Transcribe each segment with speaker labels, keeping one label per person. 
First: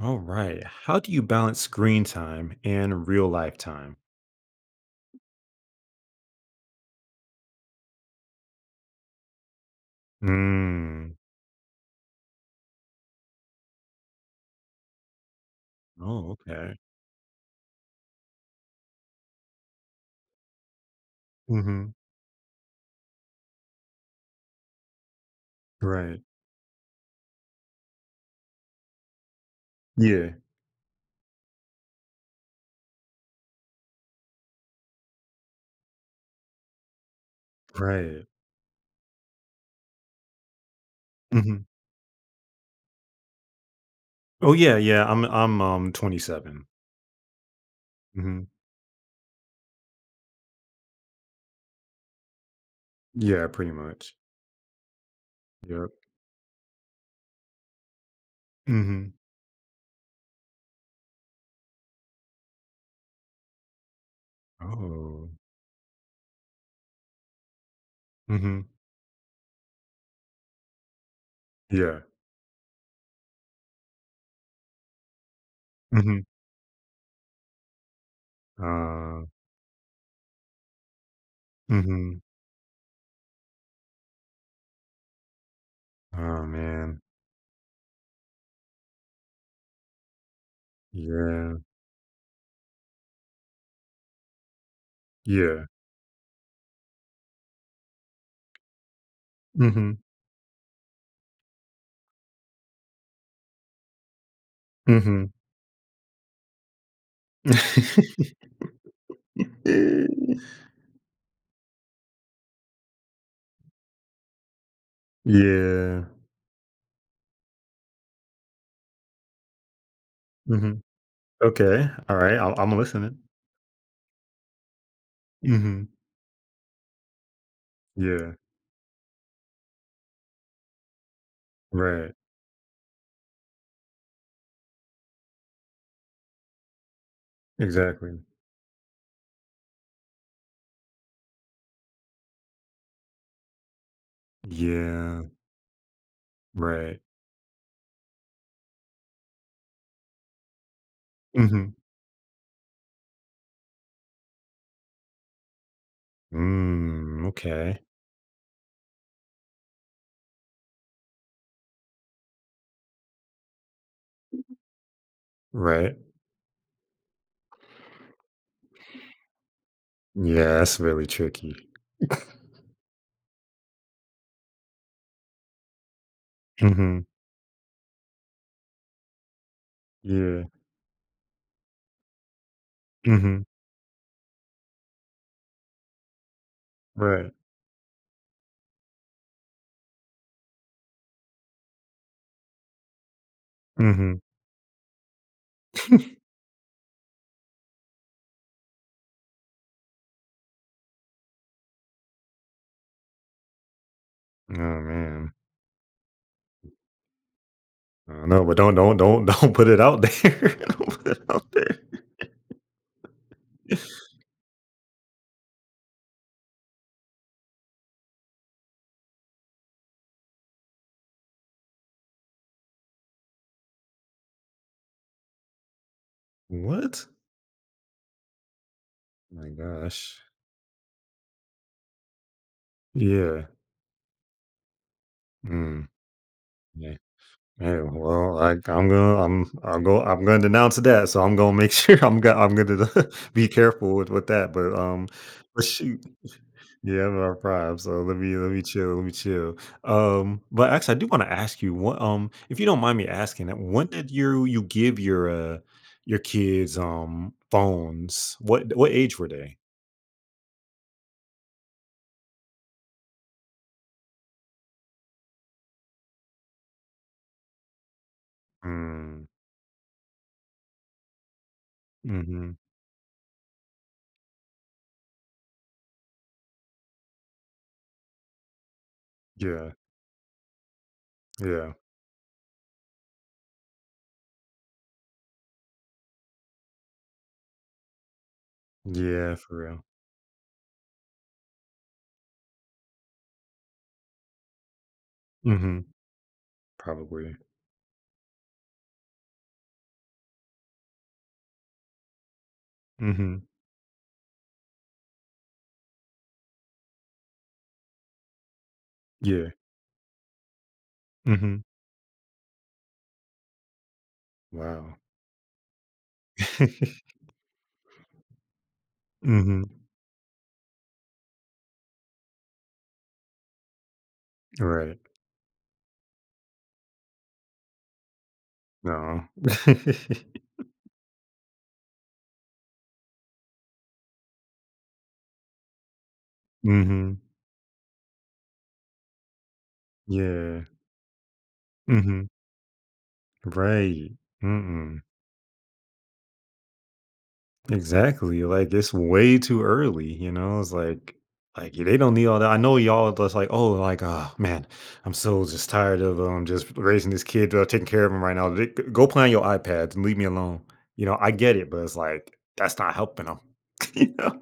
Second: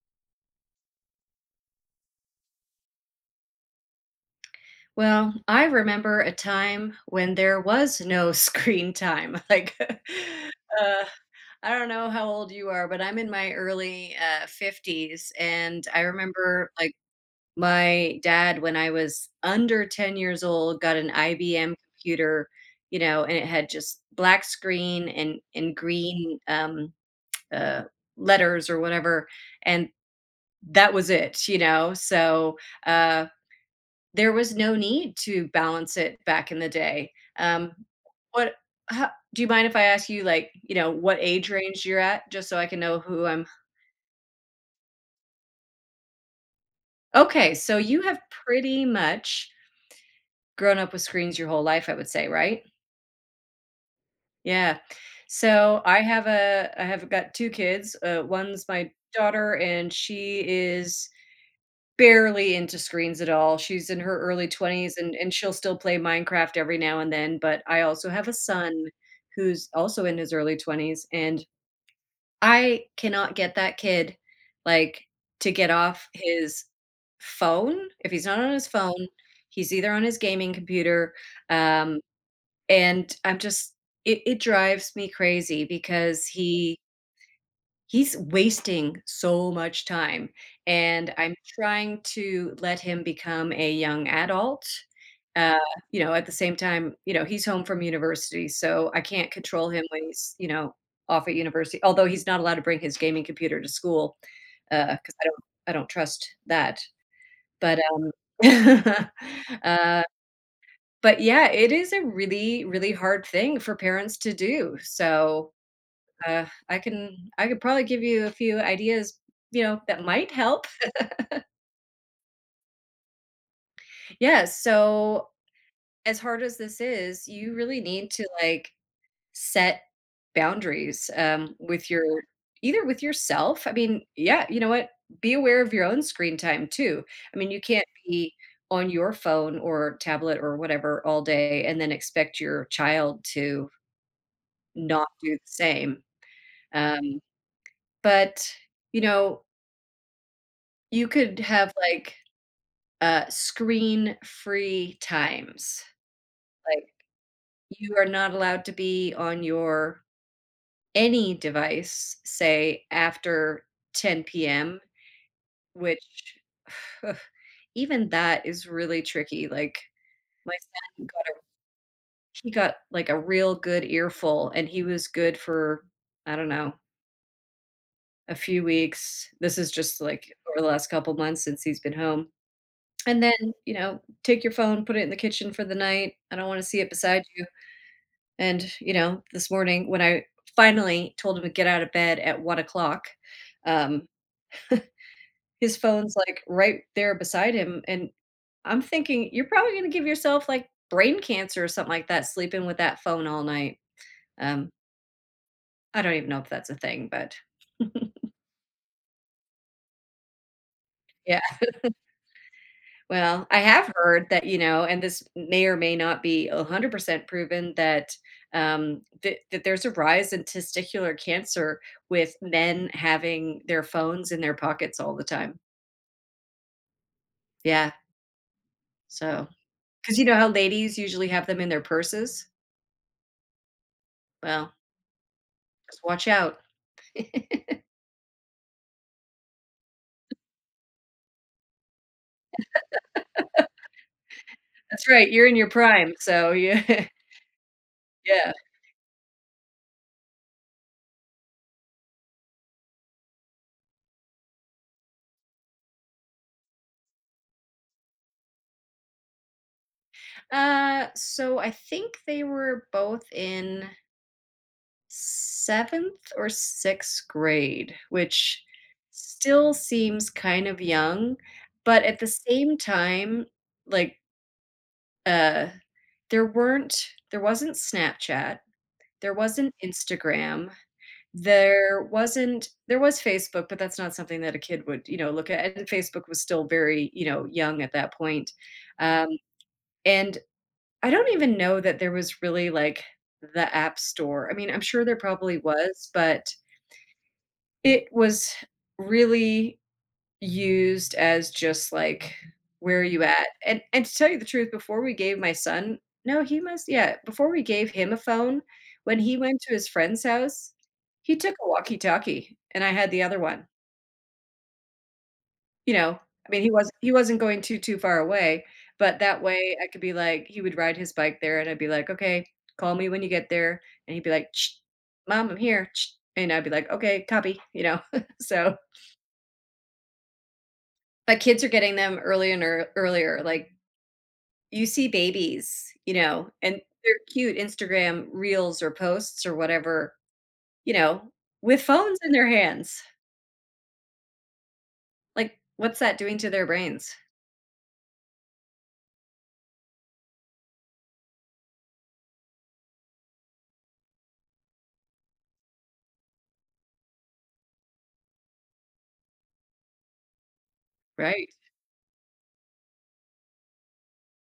Speaker 1: All right. How do you balance screen time and real life time?
Speaker 2: Well, I remember a time when there was no screen time. Like,
Speaker 1: Mm.
Speaker 2: I don't know how old you are, but I'm in my early 50s. And I
Speaker 1: Oh,
Speaker 2: remember,
Speaker 1: okay.
Speaker 2: my dad, when I was under 10 years old, got an IBM
Speaker 1: Hmm.
Speaker 2: computer, you know, and it had just black screen and
Speaker 1: Right.
Speaker 2: green uh, letters or whatever. And
Speaker 1: Yeah.
Speaker 2: that was it. Uh, there was no need to balance it back in the day. Um,
Speaker 1: Right.
Speaker 2: what ho Do you mind if I ask you, like, you know, what age
Speaker 1: Hmm.
Speaker 2: range you're at, just so I can know who I'm
Speaker 1: Oh yeah, yeah. I'm 27.
Speaker 2: Okay, so you have
Speaker 1: Hmm.
Speaker 2: pretty much grown up with screens your whole life, I would say, right?
Speaker 1: Yeah, pretty much.
Speaker 2: Yeah. So,
Speaker 1: Yep.
Speaker 2: I have got 2 kids. One's my
Speaker 1: Hmm.
Speaker 2: daughter, and she is barely into screens at all. She's in her early 20s, and
Speaker 1: Oh.
Speaker 2: and she'll still play Minecraft every now and then, but I also have a
Speaker 1: Hmm.
Speaker 2: son who's also in his early 20s, and
Speaker 1: Yeah.
Speaker 2: I cannot get that kid, like, to get off
Speaker 1: Hmm.
Speaker 2: his phone. If he's not on his phone,
Speaker 1: Uh
Speaker 2: he's either on his gaming computer, um,
Speaker 1: hmm
Speaker 2: and I'm just it drives me crazy because
Speaker 1: oh man.
Speaker 2: he's wasting so much time, and I'm
Speaker 1: Yeah.
Speaker 2: trying to let him become a young adult. Uh,
Speaker 1: Yeah.
Speaker 2: you know, at the same time, you know, he's home from university, so I can't control him
Speaker 1: Hmm.
Speaker 2: when he's, you know, off at university. Although he's not allowed to bring his gaming computer to school, because I
Speaker 1: Hmm.
Speaker 2: don't I don't trust that. But, uh, but yeah, it is a really, really hard thing for parents to do.
Speaker 1: Yeah.
Speaker 2: I could probably give you a few ideas, you know, that might help.
Speaker 1: Hmm. Okay. All right. I'm listening.
Speaker 2: Yeah, so
Speaker 1: Hmm.
Speaker 2: as hard as this is, you really need to
Speaker 1: Yeah.
Speaker 2: like set boundaries with your
Speaker 1: Right.
Speaker 2: either with yourself. I mean, yeah, you know what? Be aware of your own screen time too. I mean, you can't
Speaker 1: Exactly.
Speaker 2: be on your phone or tablet or whatever all day and then expect your child to not
Speaker 1: Yeah.
Speaker 2: do the same.
Speaker 1: Right.
Speaker 2: Um, but you know, you could
Speaker 1: Hmm.
Speaker 2: have like screen-free times. Like,
Speaker 1: Mm, okay.
Speaker 2: you are not allowed to be on your any device, say, after 10 p.m.,
Speaker 1: Right.
Speaker 2: which ugh, even that is really tricky, like, my
Speaker 1: Yeah, that's really
Speaker 2: son got a
Speaker 1: tricky.
Speaker 2: he got, like, a real good earful, and he was good for, I don't know,
Speaker 1: Hmm.
Speaker 2: a few weeks. This is just, like,
Speaker 1: Yeah.
Speaker 2: over the last couple months since he's been home. And
Speaker 1: Hmm.
Speaker 2: then, you know, take your phone, put it in the kitchen for the night. I don't wanna see it beside
Speaker 1: Right.
Speaker 2: you. And, you know, this morning when I finally told him to get out of bed at 1 o'clock, um,
Speaker 1: Hmm.
Speaker 2: his phone's, like, right there beside him, and I'm thinking, "You're probably gonna give yourself, like, brain cancer or something like that, sleeping with that phone all night."
Speaker 1: Oh
Speaker 2: Um,
Speaker 1: man.
Speaker 2: I don't even know if that's a thing, but
Speaker 1: I don't know, but don't don't put it out there. Don't put it
Speaker 2: yeah.
Speaker 1: out there.
Speaker 2: Well, I have heard that, you know, and this may or may not be 100% proven that there's a rise in testicular cancer with men having their phones in their pockets all the time.
Speaker 1: What?
Speaker 2: Yeah. So,
Speaker 1: My gosh.
Speaker 2: cuz you know how ladies usually have them in their purses?
Speaker 1: Yeah.
Speaker 2: Well,
Speaker 1: Mm.
Speaker 2: just watch out.
Speaker 1: Yeah. Hey, well, I'm gonna denounce that. So I'm gonna make sure I'm gonna be careful with that.
Speaker 2: That's right, you're in
Speaker 1: But
Speaker 2: your
Speaker 1: shoot,
Speaker 2: prime, so
Speaker 1: yeah,
Speaker 2: yeah.
Speaker 1: I'm not prime. So let
Speaker 2: Yeah.
Speaker 1: me chill, let me chill. But actually, I do want to ask you if you don't mind me asking, that, when did you give your kids phones? What age were they?
Speaker 2: So I think they were both in 7th or 6th grade, which
Speaker 1: Mm,
Speaker 2: still seems kind of young, but at the
Speaker 1: mm-hmm.
Speaker 2: same time, like, uh, there wasn't Snapchat, there
Speaker 1: Yeah,
Speaker 2: wasn't Instagram,
Speaker 1: yeah,
Speaker 2: there wasn't there was Facebook, but that's not something that a kid would, you know, look at, and Facebook was still very, you know, young at that point, um,
Speaker 1: yeah, for real.
Speaker 2: and I don't even know that there was really, like, the app store. I mean, I'm sure there probably
Speaker 1: Mm-hmm.
Speaker 2: was, but
Speaker 1: Probably.
Speaker 2: it was really used as just, like, "Where are you
Speaker 1: Mm-hmm.
Speaker 2: at?" And to tell you the truth, before we gave my son no, he must yeah, before we gave him a phone, when he
Speaker 1: Yeah.
Speaker 2: went to his friend's house, he took
Speaker 1: Mm-hmm.
Speaker 2: a walkie-talkie, and I had the other one,
Speaker 1: Wow.
Speaker 2: you know? I mean, he was he wasn't going too far away, but that way
Speaker 1: Mhm.
Speaker 2: I could be like he would ride his bike there, and I'd be like, "Okay, call me when you get there," and he'd be like, "Shh,
Speaker 1: Right.
Speaker 2: Mom, I'm here," Shh. And I'd be like, "Okay, copy," you know? So
Speaker 1: No.
Speaker 2: but kids are getting them earlier and earlier. Like, you see babies, you know, and they're
Speaker 1: Mhm.
Speaker 2: cute Instagram reels or posts or whatever,
Speaker 1: Yeah.
Speaker 2: you know, with phones
Speaker 1: Mhm.
Speaker 2: in their hands.
Speaker 1: Right. Mm-mm.
Speaker 2: Like, what's that doing to their brains,
Speaker 1: Exactly. Like, it's way too early, you know? It's like, they don't need all that. I know y'all just like, oh man, I'm so just tired of, just raising this kid, taking care of him right now. G Go play on your iPads and leave me alone." You know, I
Speaker 2: right?
Speaker 1: get it, but it's like, that's not helping 'em. You know?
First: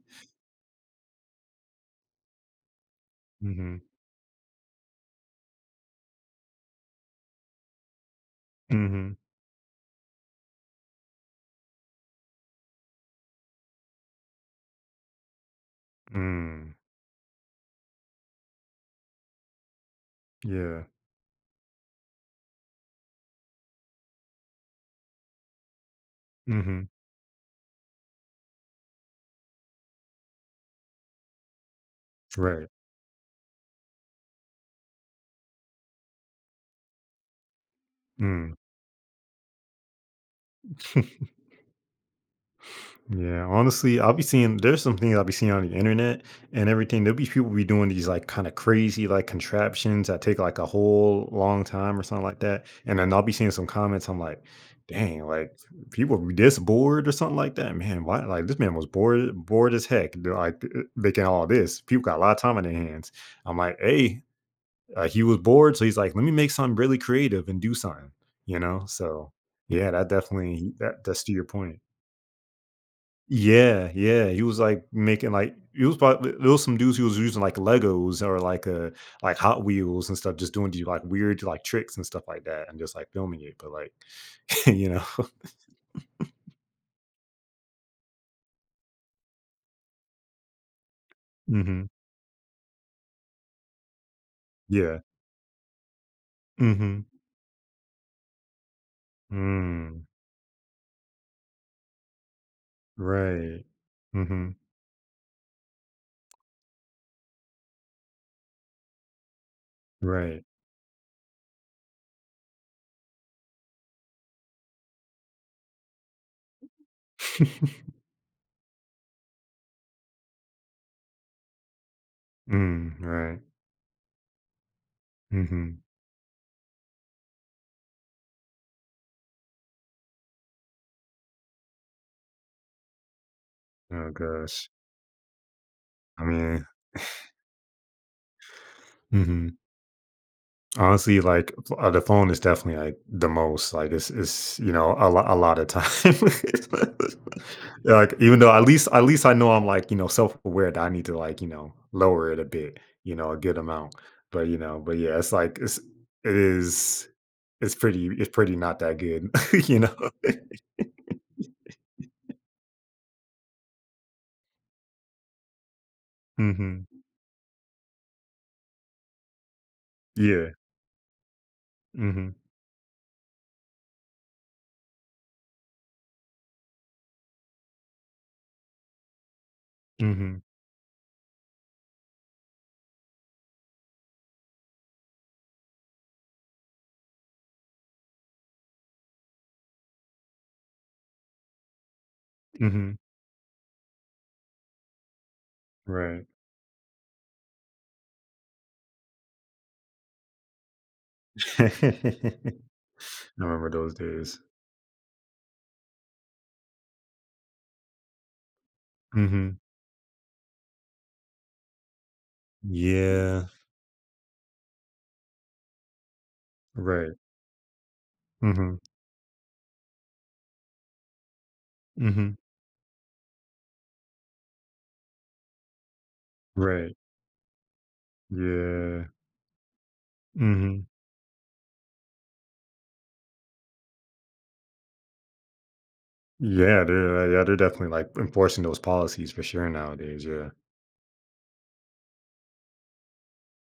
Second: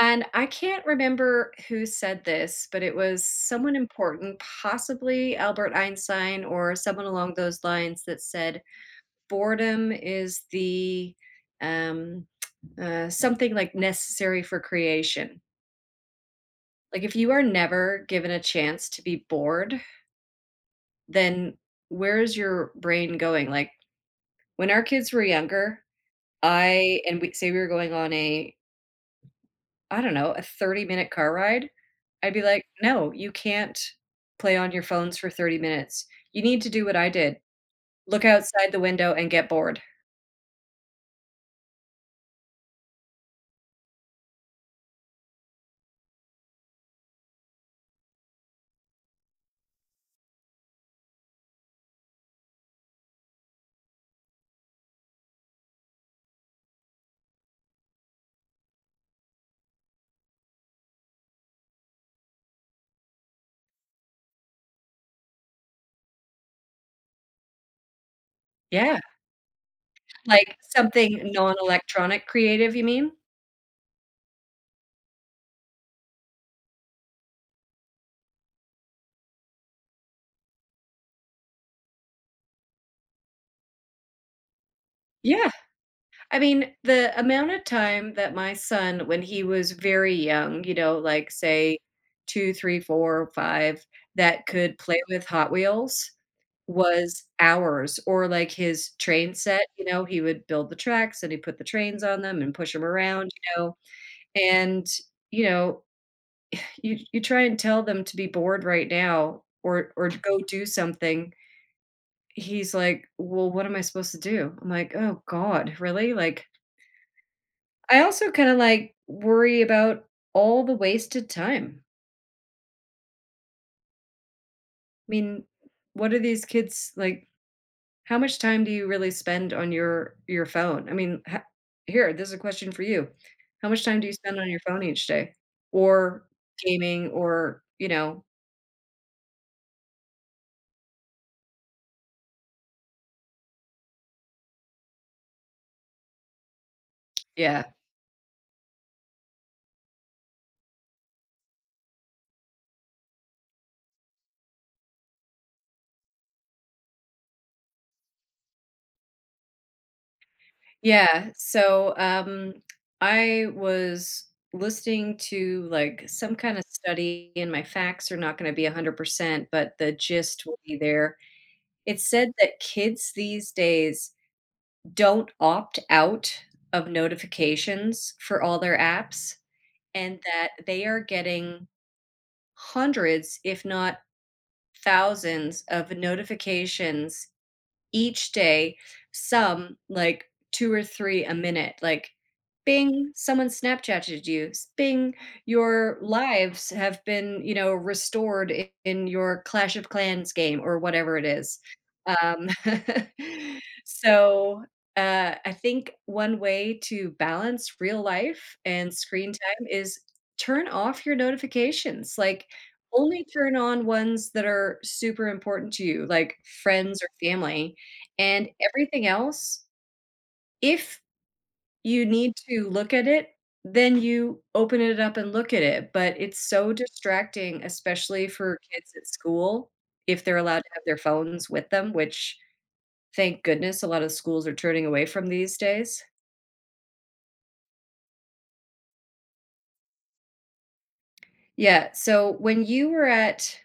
Speaker 2: And I can't remember who said this, but it was someone
Speaker 1: Mhm.
Speaker 2: important, possibly Albert Einstein or someone along those lines that said,
Speaker 1: Mhm.
Speaker 2: "Boredom is the, um, something like necessary for creation."
Speaker 1: Mm.
Speaker 2: Like, if you are never given a chance to be bored,
Speaker 1: Yeah.
Speaker 2: then where is your brain going? Like, when our kids were younger,
Speaker 1: Mhm.
Speaker 2: I and we say we were going on a, I don't know, a 30-minute car ride, I'd be like,
Speaker 1: Right.
Speaker 2: "No, you can't play on your phones for 30 minutes. You need to do what I did, look
Speaker 1: Mm.
Speaker 2: outside the window and get bored."
Speaker 1: Yeah, honestly, I'll be seeing there's some things I'll be seeing on the internet and everything. There'll be people be doing these like kind of crazy like contraptions that take like a whole long time or something like that. And then I'll be seeing some comments. I'm like, dang, like people be this bored or something like that. Man, why like this man was bored as heck. They're Like making all this. People got a lot of time on their hands. I'm like, hey, he was bored, so he's like, let me make something really creative and do something, you know?
Speaker 2: Yeah,
Speaker 1: So yeah, that
Speaker 2: like
Speaker 1: definitely that's
Speaker 2: something
Speaker 1: to your point.
Speaker 2: non-electronic creative, you mean?
Speaker 1: Yeah, yeah. He was like making like it was probably there was some dudes who was using like Legos or like Hot Wheels and stuff, just doing these like weird like tricks and stuff like that, and just like filming it. But like you know,
Speaker 2: Yeah. I mean, the amount of time that my son, when he was very young, you know, like say
Speaker 1: hmm
Speaker 2: 2, 3, 4, 5, that could
Speaker 1: yeah,
Speaker 2: play with Hot Wheels
Speaker 1: hmm
Speaker 2: was hours, or like his train set, you know,
Speaker 1: mm,
Speaker 2: he would build the tracks and he put the trains on them and push them around, you
Speaker 1: right,
Speaker 2: know,
Speaker 1: hmm
Speaker 2: and, you know, you try and tell them to be bored right now or to go
Speaker 1: right,
Speaker 2: do something. He's like, "Well, what am I supposed to do?" I'm like, "Oh god, really? Like I also kinda, like, worry about all the wasted time.
Speaker 1: mm, right,
Speaker 2: I mean,
Speaker 1: hmm
Speaker 2: what are these kids like, how much time do you really spend on your phone? I mean, ho here, this is a question for you. How much time do
Speaker 1: oh
Speaker 2: you spend on your
Speaker 1: gosh,
Speaker 2: phone each day?
Speaker 1: I
Speaker 2: Or
Speaker 1: mean,
Speaker 2: gaming or, you know
Speaker 1: hmm honestly, like the phone is definitely like the most like it's you know a lot of time.
Speaker 2: Yeah.
Speaker 1: Like even though at least I know I'm like you know self aware that I need to like you know lower it a bit you know a good amount. But you know but yeah it's like it's it is it's pretty not that good you know.
Speaker 2: Yeah, so, I was listening to, like, some kinda
Speaker 1: Hmm.
Speaker 2: study, and my facts are not gonna be 100%, but the gist
Speaker 1: Yeah.
Speaker 2: will be there. It's said
Speaker 1: Hmm.
Speaker 2: that kids these days don't opt out of notifications for all their apps and
Speaker 1: Hmm.
Speaker 2: that they are getting hundreds, if not thousands, of notifications each day, some like 2 or 3 a minute, like,
Speaker 1: Hmm.
Speaker 2: "Bing, someone Snapchatted you. S Bing, your
Speaker 1: Right.
Speaker 2: lives have been, you know, restored I in your Clash of Clans game," or whatever it is.
Speaker 1: I
Speaker 2: Um,
Speaker 1: remember those days.
Speaker 2: so, I think one way to balance real life and screen
Speaker 1: Hmm.
Speaker 2: time is turn off your notifications, like, only
Speaker 1: Yeah.
Speaker 2: turn on ones that are super important to you, like friends or
Speaker 1: Right.
Speaker 2: family. And
Speaker 1: Hmm.
Speaker 2: everything else, if you need
Speaker 1: Hmm.
Speaker 2: to look at it, then you open it up and look at it, but it's so
Speaker 1: Right.
Speaker 2: distracting, especially for kids at
Speaker 1: Yeah.
Speaker 2: school, if they're allowed to have
Speaker 1: Mhm.
Speaker 2: their phones with them, which, thank goodness, a lot of schools are turning away from these days.
Speaker 1: Yeah, they're definitely, like, enforcing those policies for sure nowadays, yeah.
Speaker 2: Yeah, so when you were at,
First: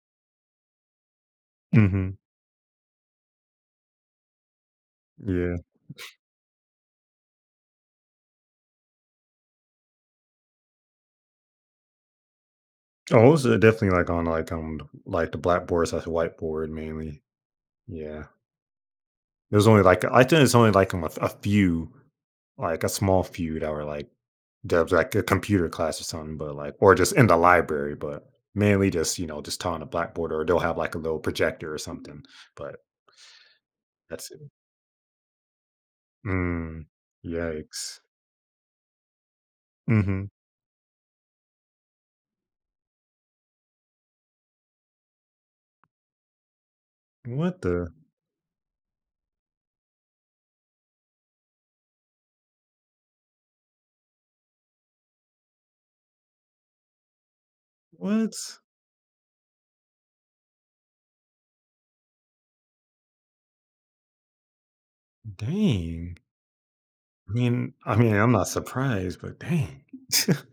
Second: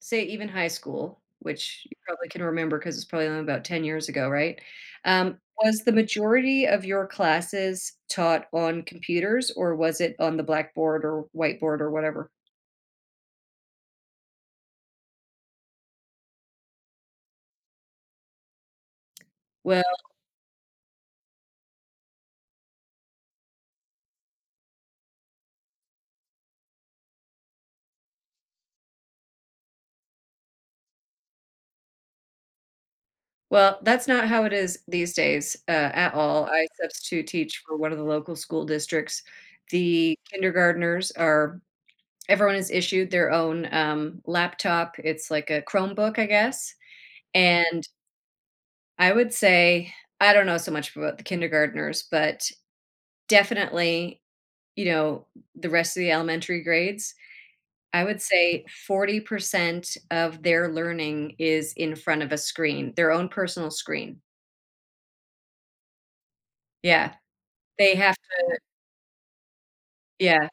Speaker 2: say, even high school, which you
Speaker 1: Mhm.
Speaker 2: probably can remember because it's probably only about 10 years ago, right?
Speaker 1: Yeah.
Speaker 2: Was the majority of your classes taught on computers, or was it on the blackboard or whiteboard or whatever?
Speaker 1: Oh, it's are definitely, like, on, like, like, the blackboard slash whiteboard mainly. Yeah. There's only,
Speaker 2: Well
Speaker 1: like I think it's only, like, a f a few, like, a small few that were, like that like, a computer class or something, but, like or just in the library, but mainly just, you know, just on a blackboard or they'll have, like, a little projector or something, but
Speaker 2: well, that's not
Speaker 1: that's it.
Speaker 2: how it is these days, at all. I
Speaker 1: Mm.
Speaker 2: substitute teach for one of
Speaker 1: Yikes.
Speaker 2: the local school districts. The
Speaker 1: Mhm.
Speaker 2: kindergartners are everyone is issued their own, laptop. It's like a Chromebook, I guess,
Speaker 1: What
Speaker 2: and
Speaker 1: the
Speaker 2: I would say I don't know so much about the kindergartners, but definitely, you know, the rest of the elementary grades, I would
Speaker 1: What?
Speaker 2: say 40% of their learning is in front of a screen, their own personal screen.
Speaker 1: Dang.
Speaker 2: Yeah, they
Speaker 1: I mean,
Speaker 2: have
Speaker 1: I'm
Speaker 2: to
Speaker 1: not surprised, but dang.
Speaker 2: yeah,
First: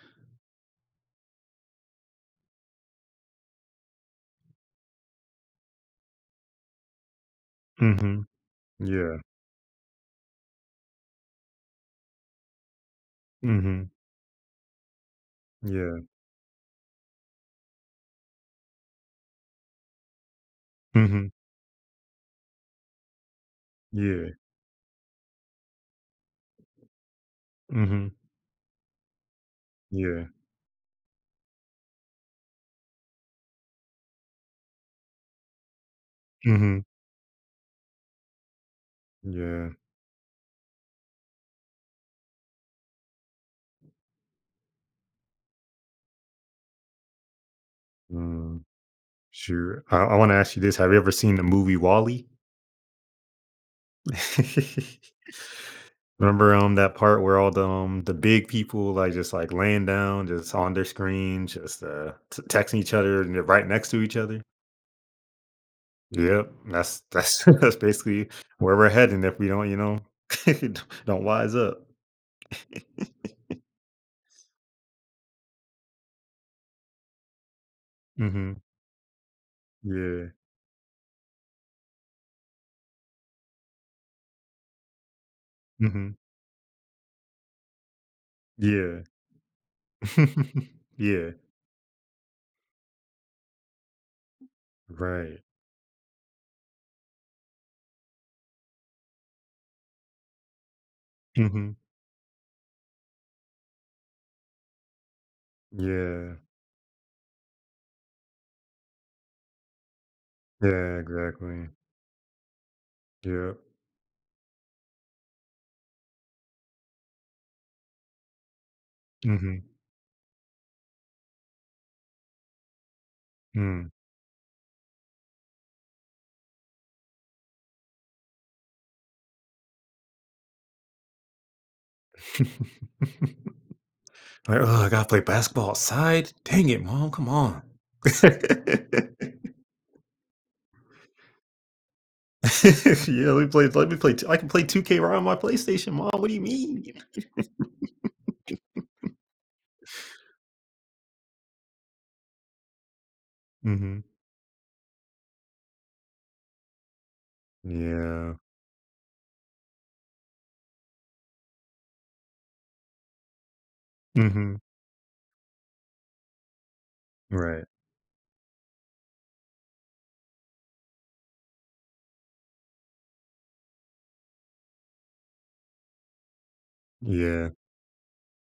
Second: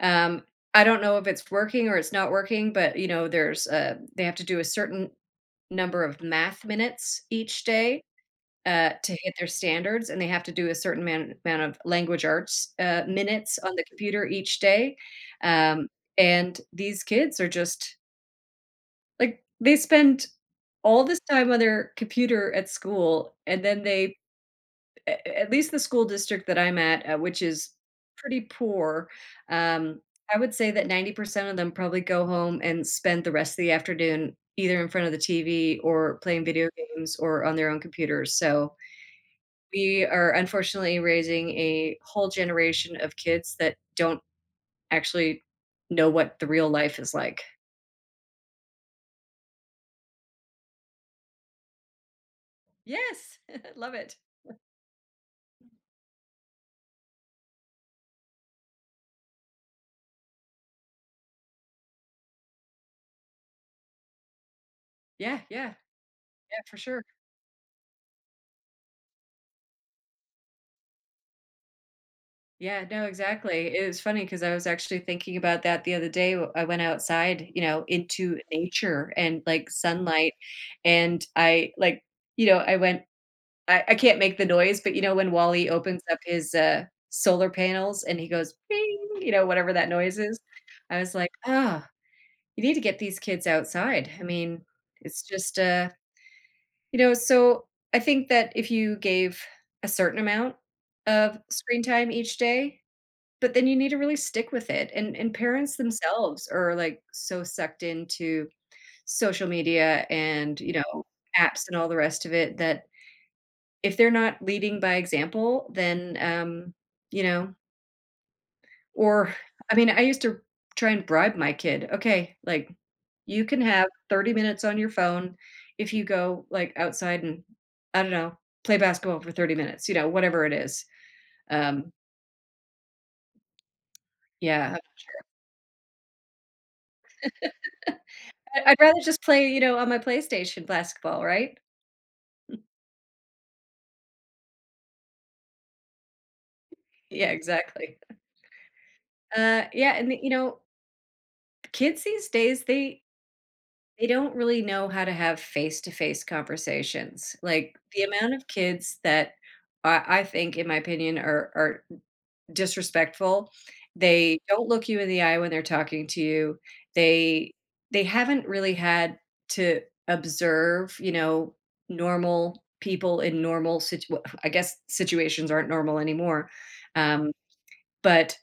Speaker 2: um, I don't know if it's working or it's not working, but, you know, there's, they have to do a certain number of math minutes each day
Speaker 1: Mhm.
Speaker 2: to
Speaker 1: Yeah.
Speaker 2: hit their standards, and they have to do a certain amount of language arts minutes on the
Speaker 1: Mhm.
Speaker 2: computer each day. Um,
Speaker 1: Yeah.
Speaker 2: and these kids are just like they spend all this
Speaker 1: Mhm.
Speaker 2: time on their computer at school, and then they,
Speaker 1: Yeah.
Speaker 2: at least the school district that I'm at, which is
Speaker 1: Mhm.
Speaker 2: pretty poor, um,
Speaker 1: Yeah.
Speaker 2: I would say that 90% of them probably go home and spend the rest of the afternoon either in front of the TV or playing video
Speaker 1: Mhm.
Speaker 2: games or on their own computers. So,
Speaker 1: Yeah.
Speaker 2: we are unfortunately raising a whole generation of kids that don't actually know what the real life is like.
Speaker 1: Mm. Sure. I wanna ask you this, have you ever seen the movie WALL-E?
Speaker 2: Yes, love it.
Speaker 1: Remember, that part where all the big people, like, just, like, laying down, just on their screen, just, t texting each other, and they're right next to each other?
Speaker 2: Yeah, yeah,
Speaker 1: Yep,
Speaker 2: yeah, for sure.
Speaker 1: that's that's basically where we're heading if we don't, you know, don't wise up.
Speaker 2: Yeah, no, exactly. It was funny because I was actually thinking about that the other day. I went outside, you know, into
Speaker 1: Mhm.
Speaker 2: nature and like sunlight.
Speaker 1: Yeah.
Speaker 2: And I like, you know, I can't make the noise, but you know, when Wally opens
Speaker 1: Mhm.
Speaker 2: up his solar panels and he goes, bing,
Speaker 1: Yeah.
Speaker 2: you know, whatever that noise is, I was like,
Speaker 1: Yeah.
Speaker 2: oh, you need to get these kids outside. I mean, it's
Speaker 1: Right.
Speaker 2: just, you know, so I think that if you gave a certain amount of
Speaker 1: Mhm.
Speaker 2: screen time each day, but then you need to really stick with it. And parents
Speaker 1: Yeah.
Speaker 2: themselves are like so sucked into social media and, you
Speaker 1: Yeah,
Speaker 2: know, apps
Speaker 1: exactly.
Speaker 2: and all the rest of it that
Speaker 1: Yep.
Speaker 2: if they're not leading by example, then you know, or
Speaker 1: Mhm.
Speaker 2: I mean, I used to try and bribe my kid. Okay, like you can have
Speaker 1: Mm.
Speaker 2: 30 minutes on your phone if you go, like, outside and, I don't know, play basketball for 30 minutes, you know, whatever it is. Um,
Speaker 1: Like,
Speaker 2: yeah,
Speaker 1: oh, I gotta play basketball outside? Dang it, mom, come on."
Speaker 2: I'd rather just play, you know, on my PlayStation basketball, right?
Speaker 1: Yeah, let me play t I can play 2K right on my PlayStation, mom, what do you mean?"
Speaker 2: Yeah, exactly. Yeah, and, you know, kids these days,
Speaker 1: Mhm.
Speaker 2: they don't really know how to have face-to-face conversations. Like, the amount
Speaker 1: Yeah.
Speaker 2: of kids that I think, in my opinion, are disrespectful. They
Speaker 1: Mhm.
Speaker 2: don't look you in the eye when they're talking to you. They
Speaker 1: Right.
Speaker 2: they haven't really had to observe, you know, normal people in normal well, I guess situations aren't normal anymore. Um,
Speaker 1: Yeah.
Speaker 2: but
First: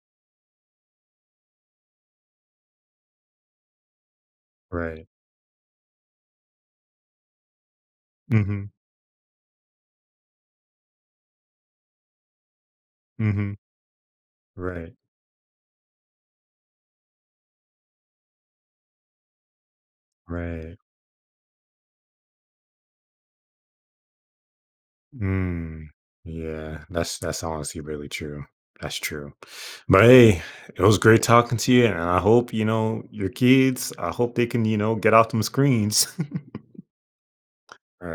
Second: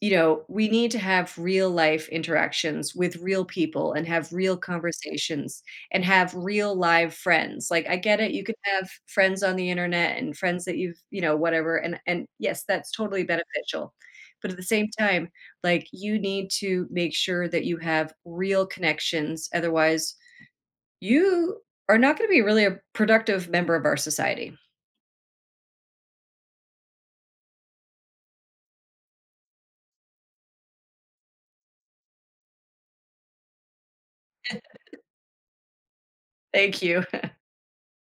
Speaker 2: you know, we need to have real life interactions with real people and have real
Speaker 1: Right.
Speaker 2: conversations and have real live friends. Like, I get it, you can
Speaker 1: Mhm.
Speaker 2: have friends on the internet and friends that you've, you know, whatever, and yes, that's totally
Speaker 1: Mhm.
Speaker 2: beneficial. But at the same
Speaker 1: Right.
Speaker 2: time, like you need to make sure that you have real connections. Otherwise,
Speaker 1: Right.
Speaker 2: you are not going to be really a productive member of our society.
Speaker 1: Mm. Yeah. That's honestly really true. That's true. But hey, it was great talking to you, and I hope you know your kids. I hope they can you know get off them screens.
Speaker 2: Thank you.
Speaker 1: All right.